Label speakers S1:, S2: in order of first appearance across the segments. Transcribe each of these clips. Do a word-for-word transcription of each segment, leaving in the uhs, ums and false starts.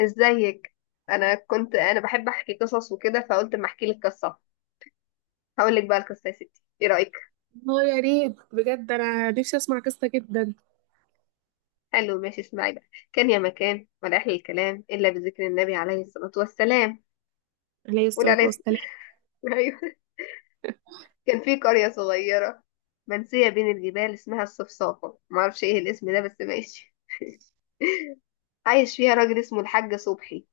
S1: ازيك؟ انا كنت انا بحب احكي قصص وكده، فقلت اما احكي لك قصه. هقول لك بقى القصه يا ستي، ايه رايك؟
S2: اه يا ريت بجد، انا نفسي اسمع قصه جدا.
S1: حلو، ماشي، اسمعي بقى. كان يا مكان، ولا احلى الكلام الا بذكر النبي عليه الصلاه والسلام.
S2: عليه
S1: قول
S2: الصلاه
S1: عليه الصلاه.
S2: والسلام.
S1: ايوه. كان في قريه صغيره منسيه بين الجبال، اسمها الصفصافه. ما اعرفش ايه الاسم ده، بس ماشي. عايش فيها راجل اسمه الحاج صبحي.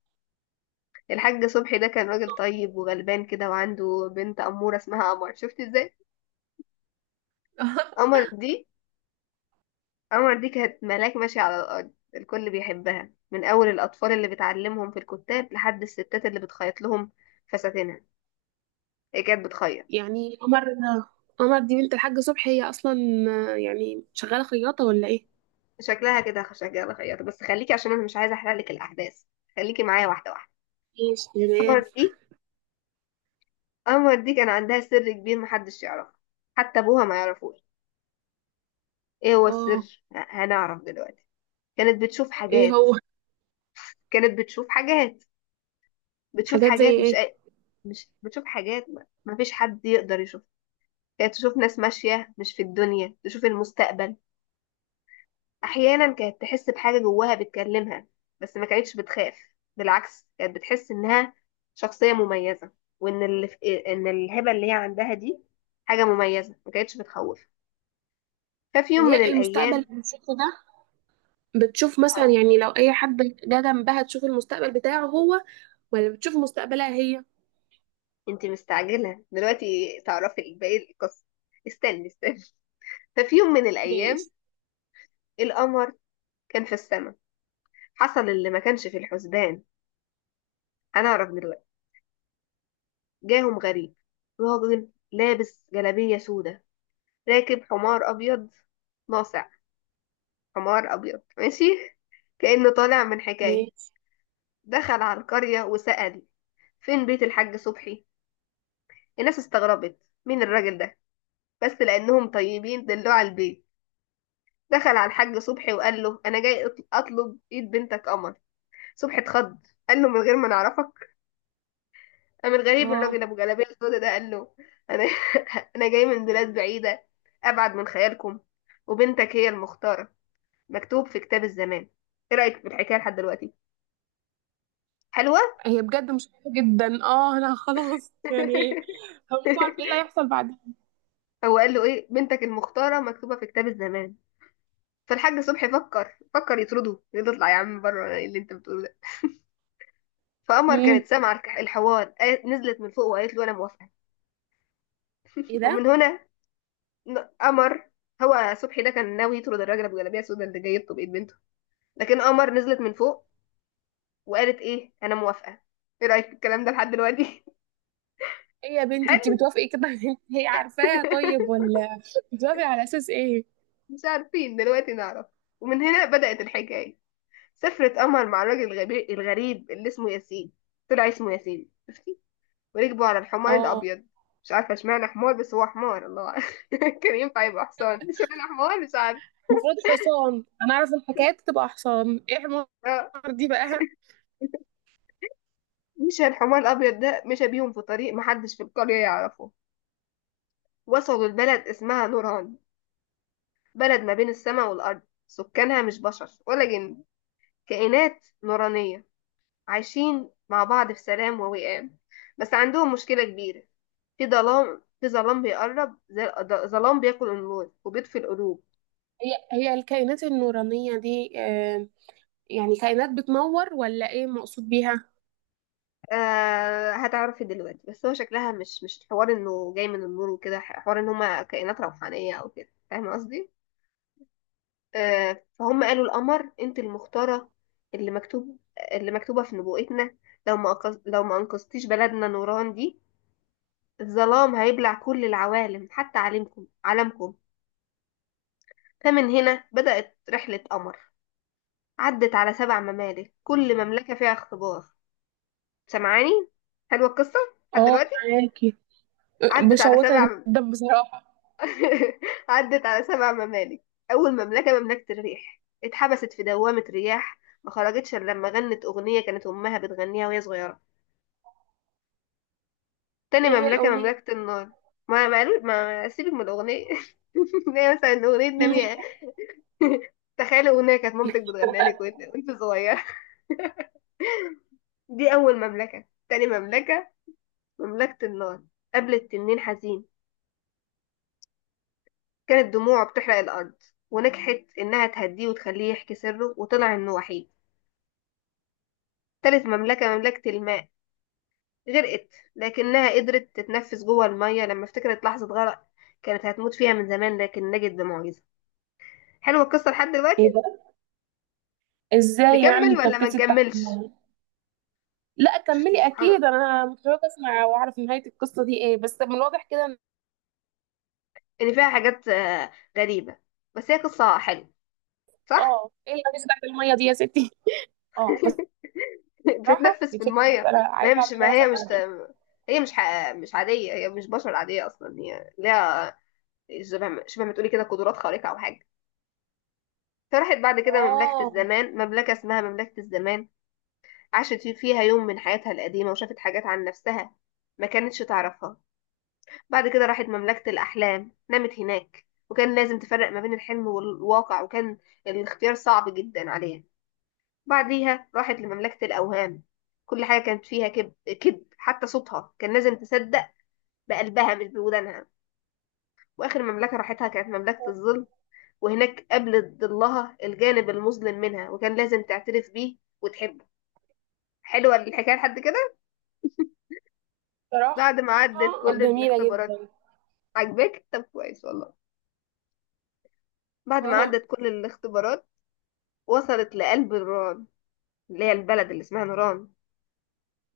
S1: الحاج صبحي ده كان راجل طيب وغلبان كده، وعنده بنت اموره اسمها قمر. شفت ازاي؟ قمر دي عمر دي كانت ملاك ماشية على الأرض، الكل بيحبها، من أول الأطفال اللي بتعلمهم في الكتاب لحد الستات اللي بتخيط لهم فساتينها. هي كانت بتخيط،
S2: يعني قمر، قمر دي بنت الحاج صبحي هي اصلا آه، يعني شغاله خياطه ولا ايه؟
S1: شكلها كده شكلها خياطة، بس خليكي، عشان أنا مش عايزة أحرق لك الأحداث. خليكي معايا واحدة واحدة.
S2: ماشي
S1: قمر
S2: تمام.
S1: دي قمر دي كان عندها سر كبير محدش يعرفه، حتى أبوها ما يعرفوش. إيه هو
S2: اه،
S1: السر؟ ه- هنعرف دلوقتي. كانت بتشوف
S2: ايه
S1: حاجات.
S2: هو؟
S1: كانت بتشوف حاجات. بتشوف
S2: حاجات زي
S1: حاجات مش
S2: ايه؟
S1: أي... مش بتشوف حاجات، ما ما فيش حد يقدر يشوفها. كانت تشوف ناس ماشية مش في الدنيا، تشوف المستقبل. أحيانا كانت تحس بحاجة جواها بتكلمها، بس ما كانتش بتخاف، بالعكس، كانت بتحس إنها شخصية مميزة، وإن اللي في... إن الهبة اللي هي عندها دي حاجة مميزة، ما كانتش بتخوف. ففي
S2: طب
S1: يوم من
S2: هي المستقبل
S1: الأيام،
S2: اللي بتشوفه ده، بتشوف مثلا
S1: اه.
S2: يعني لو اي حد جه جنبها تشوف المستقبل بتاعه هو، ولا بتشوف مستقبلها هي؟
S1: أنت مستعجلة دلوقتي تعرفي باقي القصة. استني استني ففي يوم من
S2: ماشي.
S1: الأيام، القمر كان في السماء، حصل اللي ما كانش في الحسبان. هنعرف دلوقتي. جاهم غريب، راجل لابس جلابية سودة، راكب حمار أبيض ناصع. حمار أبيض، ماشي كأنه طالع من حكاية.
S2: ماشي.
S1: دخل على القرية وسأل، فين بيت الحاج صبحي؟ الناس استغربت، مين الراجل ده؟ بس لأنهم طيبين دلوه على البيت. دخل على الحاج صبحي وقال له، أنا جاي أطل- أطلب إيد بنتك قمر. صبحي اتخض، قال له، من غير ما نعرفك؟ من؟ غريب
S2: اه
S1: الراجل ابو جلابيه السودا ده. قال له، انا، انا جاي من بلاد بعيده، ابعد من خيالكم، وبنتك هي المختاره، مكتوب في كتاب الزمان. ايه رايك في الحكايه لحد دلوقتي؟ حلوه.
S2: هي بجد مشكلة جدا، اه انا خلاص يعني هو مش عارف ايه اللي هيحصل.
S1: هو قال له ايه؟ بنتك المختاره مكتوبه في كتاب الزمان. فالحاج صبحي فكر فكر يطرده، يقول له اطلع يا عم بره، إيه اللي انت بتقوله ده؟ فقمر
S2: بعدين.
S1: كانت سامعه الك- الحوار، قالت- نزلت من فوق وقالت له انا موافقه.
S2: ايه
S1: ومن
S2: ده؟
S1: هنا، ن- قمر. هو صبحي ده كان ناوي يطرد الراجل ابو جلابيه السودا اللي جاي يخطب ايد بنته، لكن قمر نزلت من فوق وقالت ايه؟ انا موافقه. ايه رايك في الكلام ده لحد دلوقتي؟
S2: ايه يا بنتي، انت
S1: حلو.
S2: بتوافقي كده على اللي هي عارفاها؟ طيب ولا بتوافقي على اساس ايه؟
S1: مش عارفين، دلوقتي نعرف. ومن هنا بدات الحكايه. سافرت قمر مع الراجل الغبي- الغريب اللي اسمه ياسين. طلع اسمه ياسين، شفتي. وركبوا على الحمار
S2: اه
S1: الابيض. مش عارفه اشمعنى حمار، بس هو حمار، الله أعلم. كان ينفع يبقى حصان، اشمعنى حمار، مش عارفه.
S2: المفروض حصان، انا اعرف الحكايات تبقى حصان، ايه حمار؟
S1: آه.
S2: دي بقى.
S1: مشى الحمار الابيض ده، مشى بيهم في طريق محدش في القريه يعرفه. وصلوا لبلد اسمها نوران، بلد ما بين السماء والأرض. سكانها مش بشر ولا جن، كائنات نورانية، عايشين مع بعض في سلام ووئام. بس عندهم مشكلة كبيرة، في ظلام، في ظلام بيقرب زي الأض- ظلام بياكل النور وبيطفي القلوب.
S2: هي هي الكائنات النورانية دي آه، يعني كائنات بتنور ولا ايه مقصود بيها؟
S1: آه، هتعرفي دلوقتي، بس هو شكلها مش مش حوار انه جاي من النور وكده، حوار ان هما كائنات روحانية او كده، فاهمة قصدي؟ آه، فهم قالوا القمر، انت المختارة، اللي مكتوب، اللي مكتوبة في نبوءتنا، لو ما أنقذ... لو ما أنقذتيش بلدنا نوران دي، الظلام هيبلع كل العوالم حتى عالمكم. عالمكم. فمن هنا بدأت رحلة قمر. عدت على سبع ممالك، كل مملكة فيها اختبار. سمعاني؟ حلوة القصة لحد
S2: اه،
S1: دلوقتي.
S2: معاكي.
S1: عدت على
S2: مشوقة
S1: سبع
S2: جدا بصراحة.
S1: عدت على سبع ممالك. أول مملكة، مملكة الريح، اتحبست في دوامة رياح، ما خرجتش إلا لما غنت أغنية كانت أمها بتغنيها وهي صغيرة. تاني
S2: ايه هي
S1: مملكة،
S2: الأغنية؟
S1: مملكة النار. ما ما ما سيبك من الأغنية. هي مثلا أغنية
S2: مم.
S1: نامية. تخيلي أغنية كانت مامتك بتغنيها لك وانت وانت صغيرة. دي أول مملكة. تاني مملكة، مملكة النار، قابلت تنين حزين، كانت دموعه بتحرق الأرض، ونجحت إنها تهديه وتخليه يحكي سره، وطلع إنه وحيد. تالت مملكة، مملكة الماء، غرقت، لكنها قدرت تتنفس جوه المية لما افتكرت لحظة غرق كانت هتموت فيها من زمان، لكن نجت بمعجزة. حلوة القصة لحد دلوقتي؟
S2: ايه ده؟ ازاي يعني
S1: نكمل ولا ما
S2: اتنفست تحت
S1: نكملش؟
S2: المية؟ لا
S1: شفتي
S2: كملي،
S1: سبحان الله،
S2: اكيد انا متشوقة اسمع واعرف نهاية القصة دي ايه، بس من الواضح كده.
S1: إن فيها حاجات، آه، غريبة، بس هي قصة حلوة، صح؟
S2: اه، ايه اللي بتاعت الميه دي يا ستي؟ اه. بصراحه
S1: بتتنفس في
S2: بتحبي،
S1: الميه.
S2: فانا
S1: ما هي
S2: عايزه
S1: مش ما
S2: اعملها
S1: هي مش
S2: فعلا.
S1: هي مش ح- مش عاديه، هي مش بشر عاديه اصلا، هي ليها شبه ما- شبه ما تقولي كده قدرات خارقه او حاجه. فراحت بعد كده مملكه
S2: اه.
S1: الزمان، مملكه اسمها مملكه الزمان، عاشت في- فيها يوم من حياتها القديمه، وشافت حاجات عن نفسها ما كانتش تعرفها. بعد كده راحت مملكه الاحلام، نامت هناك وكان لازم تفرق ما بين الحلم والواقع، وكان الاختيار صعب جدا عليها. بعديها راحت لمملكة الأوهام، كل حاجة كانت فيها كذب، كذب، حتى صوتها كان لازم تصدق بقلبها مش بودانها. وآخر مملكة راحتها كانت مملكة الظل، وهناك قابلت ضلها، الجانب المظلم منها، وكان لازم تعترف بيه وتحبه. حلوة الحكاية لحد كده؟
S2: بصراحه
S1: بعد ما عدت كل
S2: جميله
S1: الاختبارات،
S2: جدا.
S1: عجبك؟ طب كويس والله. بعد ما
S2: اه.
S1: عدت كل الاختبارات وصلت لقلب نوران، اللي هي البلد اللي اسمها نوران.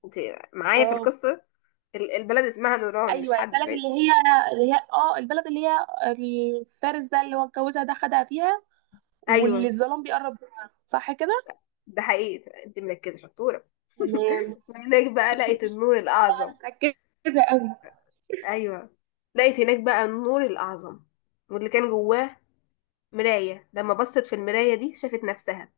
S1: انت معايا في
S2: اه.
S1: القصة؟ ال- البلد اسمها نوران، مش
S2: ايوه
S1: حد
S2: البلد اللي
S1: بعيد.
S2: هي، اللي هي اه البلد اللي هي، الفارس ده اللي هو اتجوزها ده خدها فيها، واللي
S1: ايوه.
S2: الظلام بيقرب منها، صح كده؟
S1: ده حقيقي، انت مركزة، شطورة.
S2: تمام.
S1: وهناك بقى لقيت النور الأعظم.
S2: مركزه قوي.
S1: أيوة. لقيت هناك بقى النور الأعظم، واللي كان جواه مراية. لما بصت في المراية دي شافت نفسها.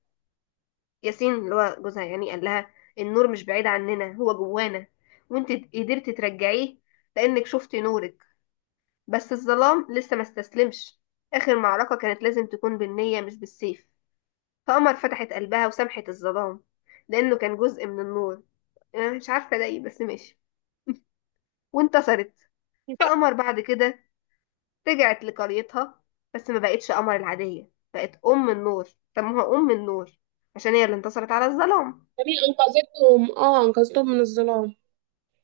S1: ياسين اللي هو جوزها يعني قال لها، النور مش بعيد عننا، هو جوانا، وانت قدرت ترجعيه لأنك شفتي نورك. بس الظلام لسه ما استسلمش. آخر معركة كانت لازم تكون بالنية مش بالسيف. فقمر فتحت قلبها وسامحت الظلام، لأنه كان جزء من النور. أنا مش عارفة ده ايه بس ماشي. وانتصرت. فقمر بعد كده رجعت لقريتها، بس ما بقتش قمر العادية، بقت أم النور. سموها أم النور، عشان هي اللي انتصرت على الظلام.
S2: جميل، انقذتهم، اه انقذتهم من الظلام.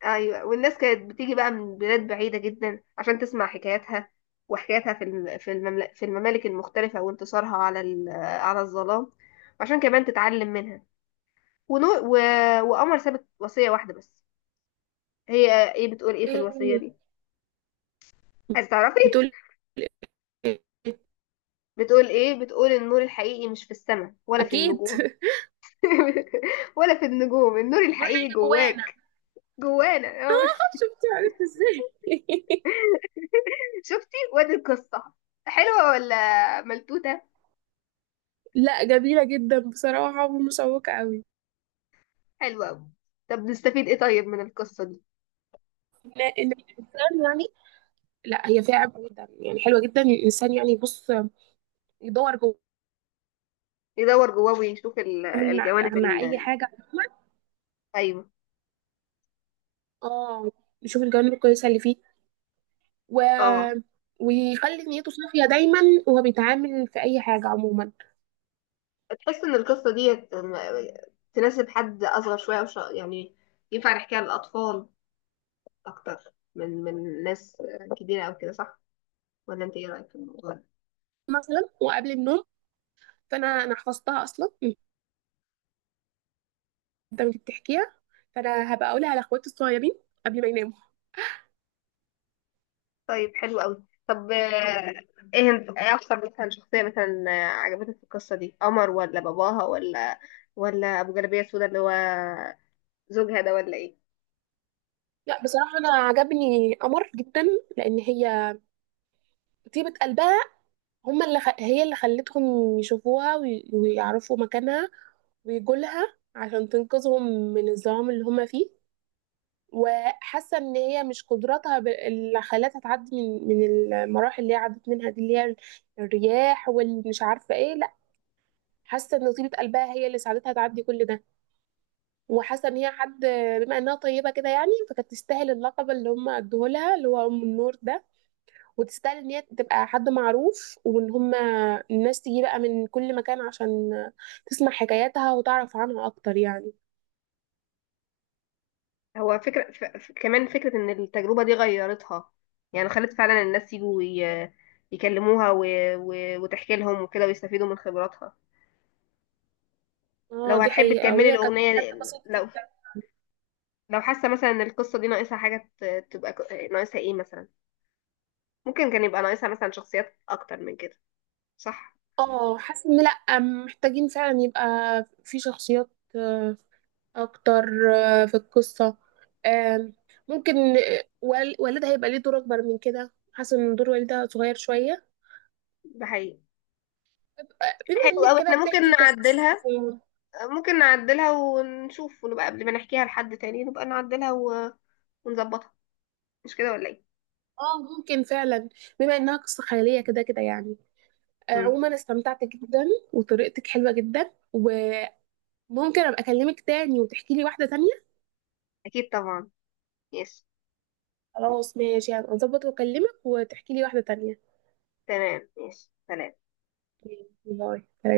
S1: أيوة. والناس كانت بتيجي بقى من بلاد بعيدة جدا عشان تسمع حكاياتها، وحكاياتها في الم- في الممل- في الممالك المختلفة، وانتصارها على ال- على الظلام، وعشان كمان تتعلم منها. ونور و... وقمر سابت وصية واحدة بس. هي ايه؟ بتقول ايه في
S2: ايه
S1: الوصية
S2: هي؟
S1: دي؟ عايزة تعرفي؟
S2: بتقول، ايه؟
S1: بتقول ايه؟ بتقول النور الحقيقي مش في السماء ولا في
S2: اكيد.
S1: النجوم. ولا في النجوم، النور
S2: نور حي
S1: الحقيقي
S2: جوانا.
S1: جواك، جوانا. آه.
S2: شفتي عرفت ازاي؟
S1: شفتي؟ وادي القصة، حلوة ولا ملتوتة؟
S2: لا جميلة جدا بصراحة، ومشوقة قوي.
S1: حلوة أوي. طب نستفيد ايه طيب من القصة دي؟
S2: إن إن الإنسان يعني، لا هي فيها عبء جدا يعني، حلوة جدا. الإنسان يعني يبص يدور جوه،
S1: يدور جواه، ويشوف ال-
S2: يعمل مع,
S1: الجوانب
S2: مع أي
S1: ال-
S2: حاجة عموما.
S1: أيوة،
S2: اه. يشوف الجوانب الكويسة اللي فيه، و...
S1: اه.
S2: ويخلي نيته صافية دايما وهو بيتعامل في أي حاجة عموما.
S1: تحس ان القصة دي تناسب حد أصغر شوية، وش... يعني ينفع نحكيها للأطفال أكتر من من ناس كبيرة أو كده، صح؟ ولا أنت ايه رأيك في الموضوع ده؟
S2: مثلا وقبل النوم، فأنا أنا حفظتها أصلا من، أنت بتحكيها، فأنا هبقى أقولها لأخواتي الصغيرين قبل ما يناموا.
S1: طيب، حلو قوي. طب، آه، ايه، ايه اكتر مثلا شخصية مثلا، آه، عجبتك في القصة دي؟ قمر ولا باباها ولا ولا ابو جلابية سودا اللي هو زوجها ده، ولا ايه؟
S2: لا بصراحة أنا عجبني قمر جدا، لأن هي طيبة قلبها. هما اللي خ... هي اللي خلتهم يشوفوها، وي... ويعرفوا مكانها، ويجوا لها عشان تنقذهم من الظلام اللي هما فيه. وحاسة إن هي مش قدراتها ب... اللي خلتها تعدي من من المراحل اللي هي عدت منها دي، اللي هي الرياح والمش عارفة إيه، لا حاسة إن طيبة قلبها هي اللي ساعدتها تعدي كل ده. وحاسة إن هي حد، بما إنها طيبة كده يعني، فكانت تستاهل اللقب اللي هما ادوه لها اللي هو أم النور ده. وتستاهل ان هي تبقى حد معروف، وان هما الناس تيجي بقى من كل مكان عشان تسمع حكاياتها وتعرف عنها اكتر يعني.
S1: هو فكرة ف... ف- كمان فكرة ان التجربة دي غيرتها، يعني خلت فعلا الناس يجوا ي... يكلموها و... و... وتحكي لهم وكده ويستفيدوا من خبراتها.
S2: اه
S1: لو
S2: دي
S1: هتحب
S2: حقيقة،
S1: تكملي
S2: وهي كانت
S1: الأغنية،
S2: حد بسيط
S1: لو،
S2: جدا.
S1: لو حاسة مثلا ان القصة دي ناقصها حاجة ت- تبقى ك- ناقصها ايه مثلا؟ ممكن كان يبقى ناقصها مثلا شخصيات اكتر من كده، صح؟
S2: اه حاسة ان لأ محتاجين فعلا يبقى في شخصيات آه، اكتر آه، في القصة آم، ممكن آه، وال- والدها يبقى ليه دور اكبر من كده، حاسة ان دور والدها صغير شوية.
S1: ده حقيقي.
S2: آه، بما
S1: حلو
S2: انك
S1: قوي،
S2: كده
S1: احنا ممكن
S2: بتحكي قصص.
S1: نعدلها. ممكن نعدلها ونشوف، ونبقى قبل ما نحكيها لحد تاني نبقى نعدلها و... ونظبطها، مش كده ولا ايه؟
S2: اه ممكن فعلا، بما انها قصة خيالية كده كده يعني. آه،
S1: مم.
S2: عموما استمتعت جدا، وطريقتك حلوة جدا، وممكن ابقى اكلمك تاني وتحكي لي واحدة تانية.
S1: اكيد طبعا. يس.
S2: خلاص ماشي، هبقى اظبط واكلمك وتحكي لي واحدة تانية.
S1: تمام، يس، سلام.
S2: باي.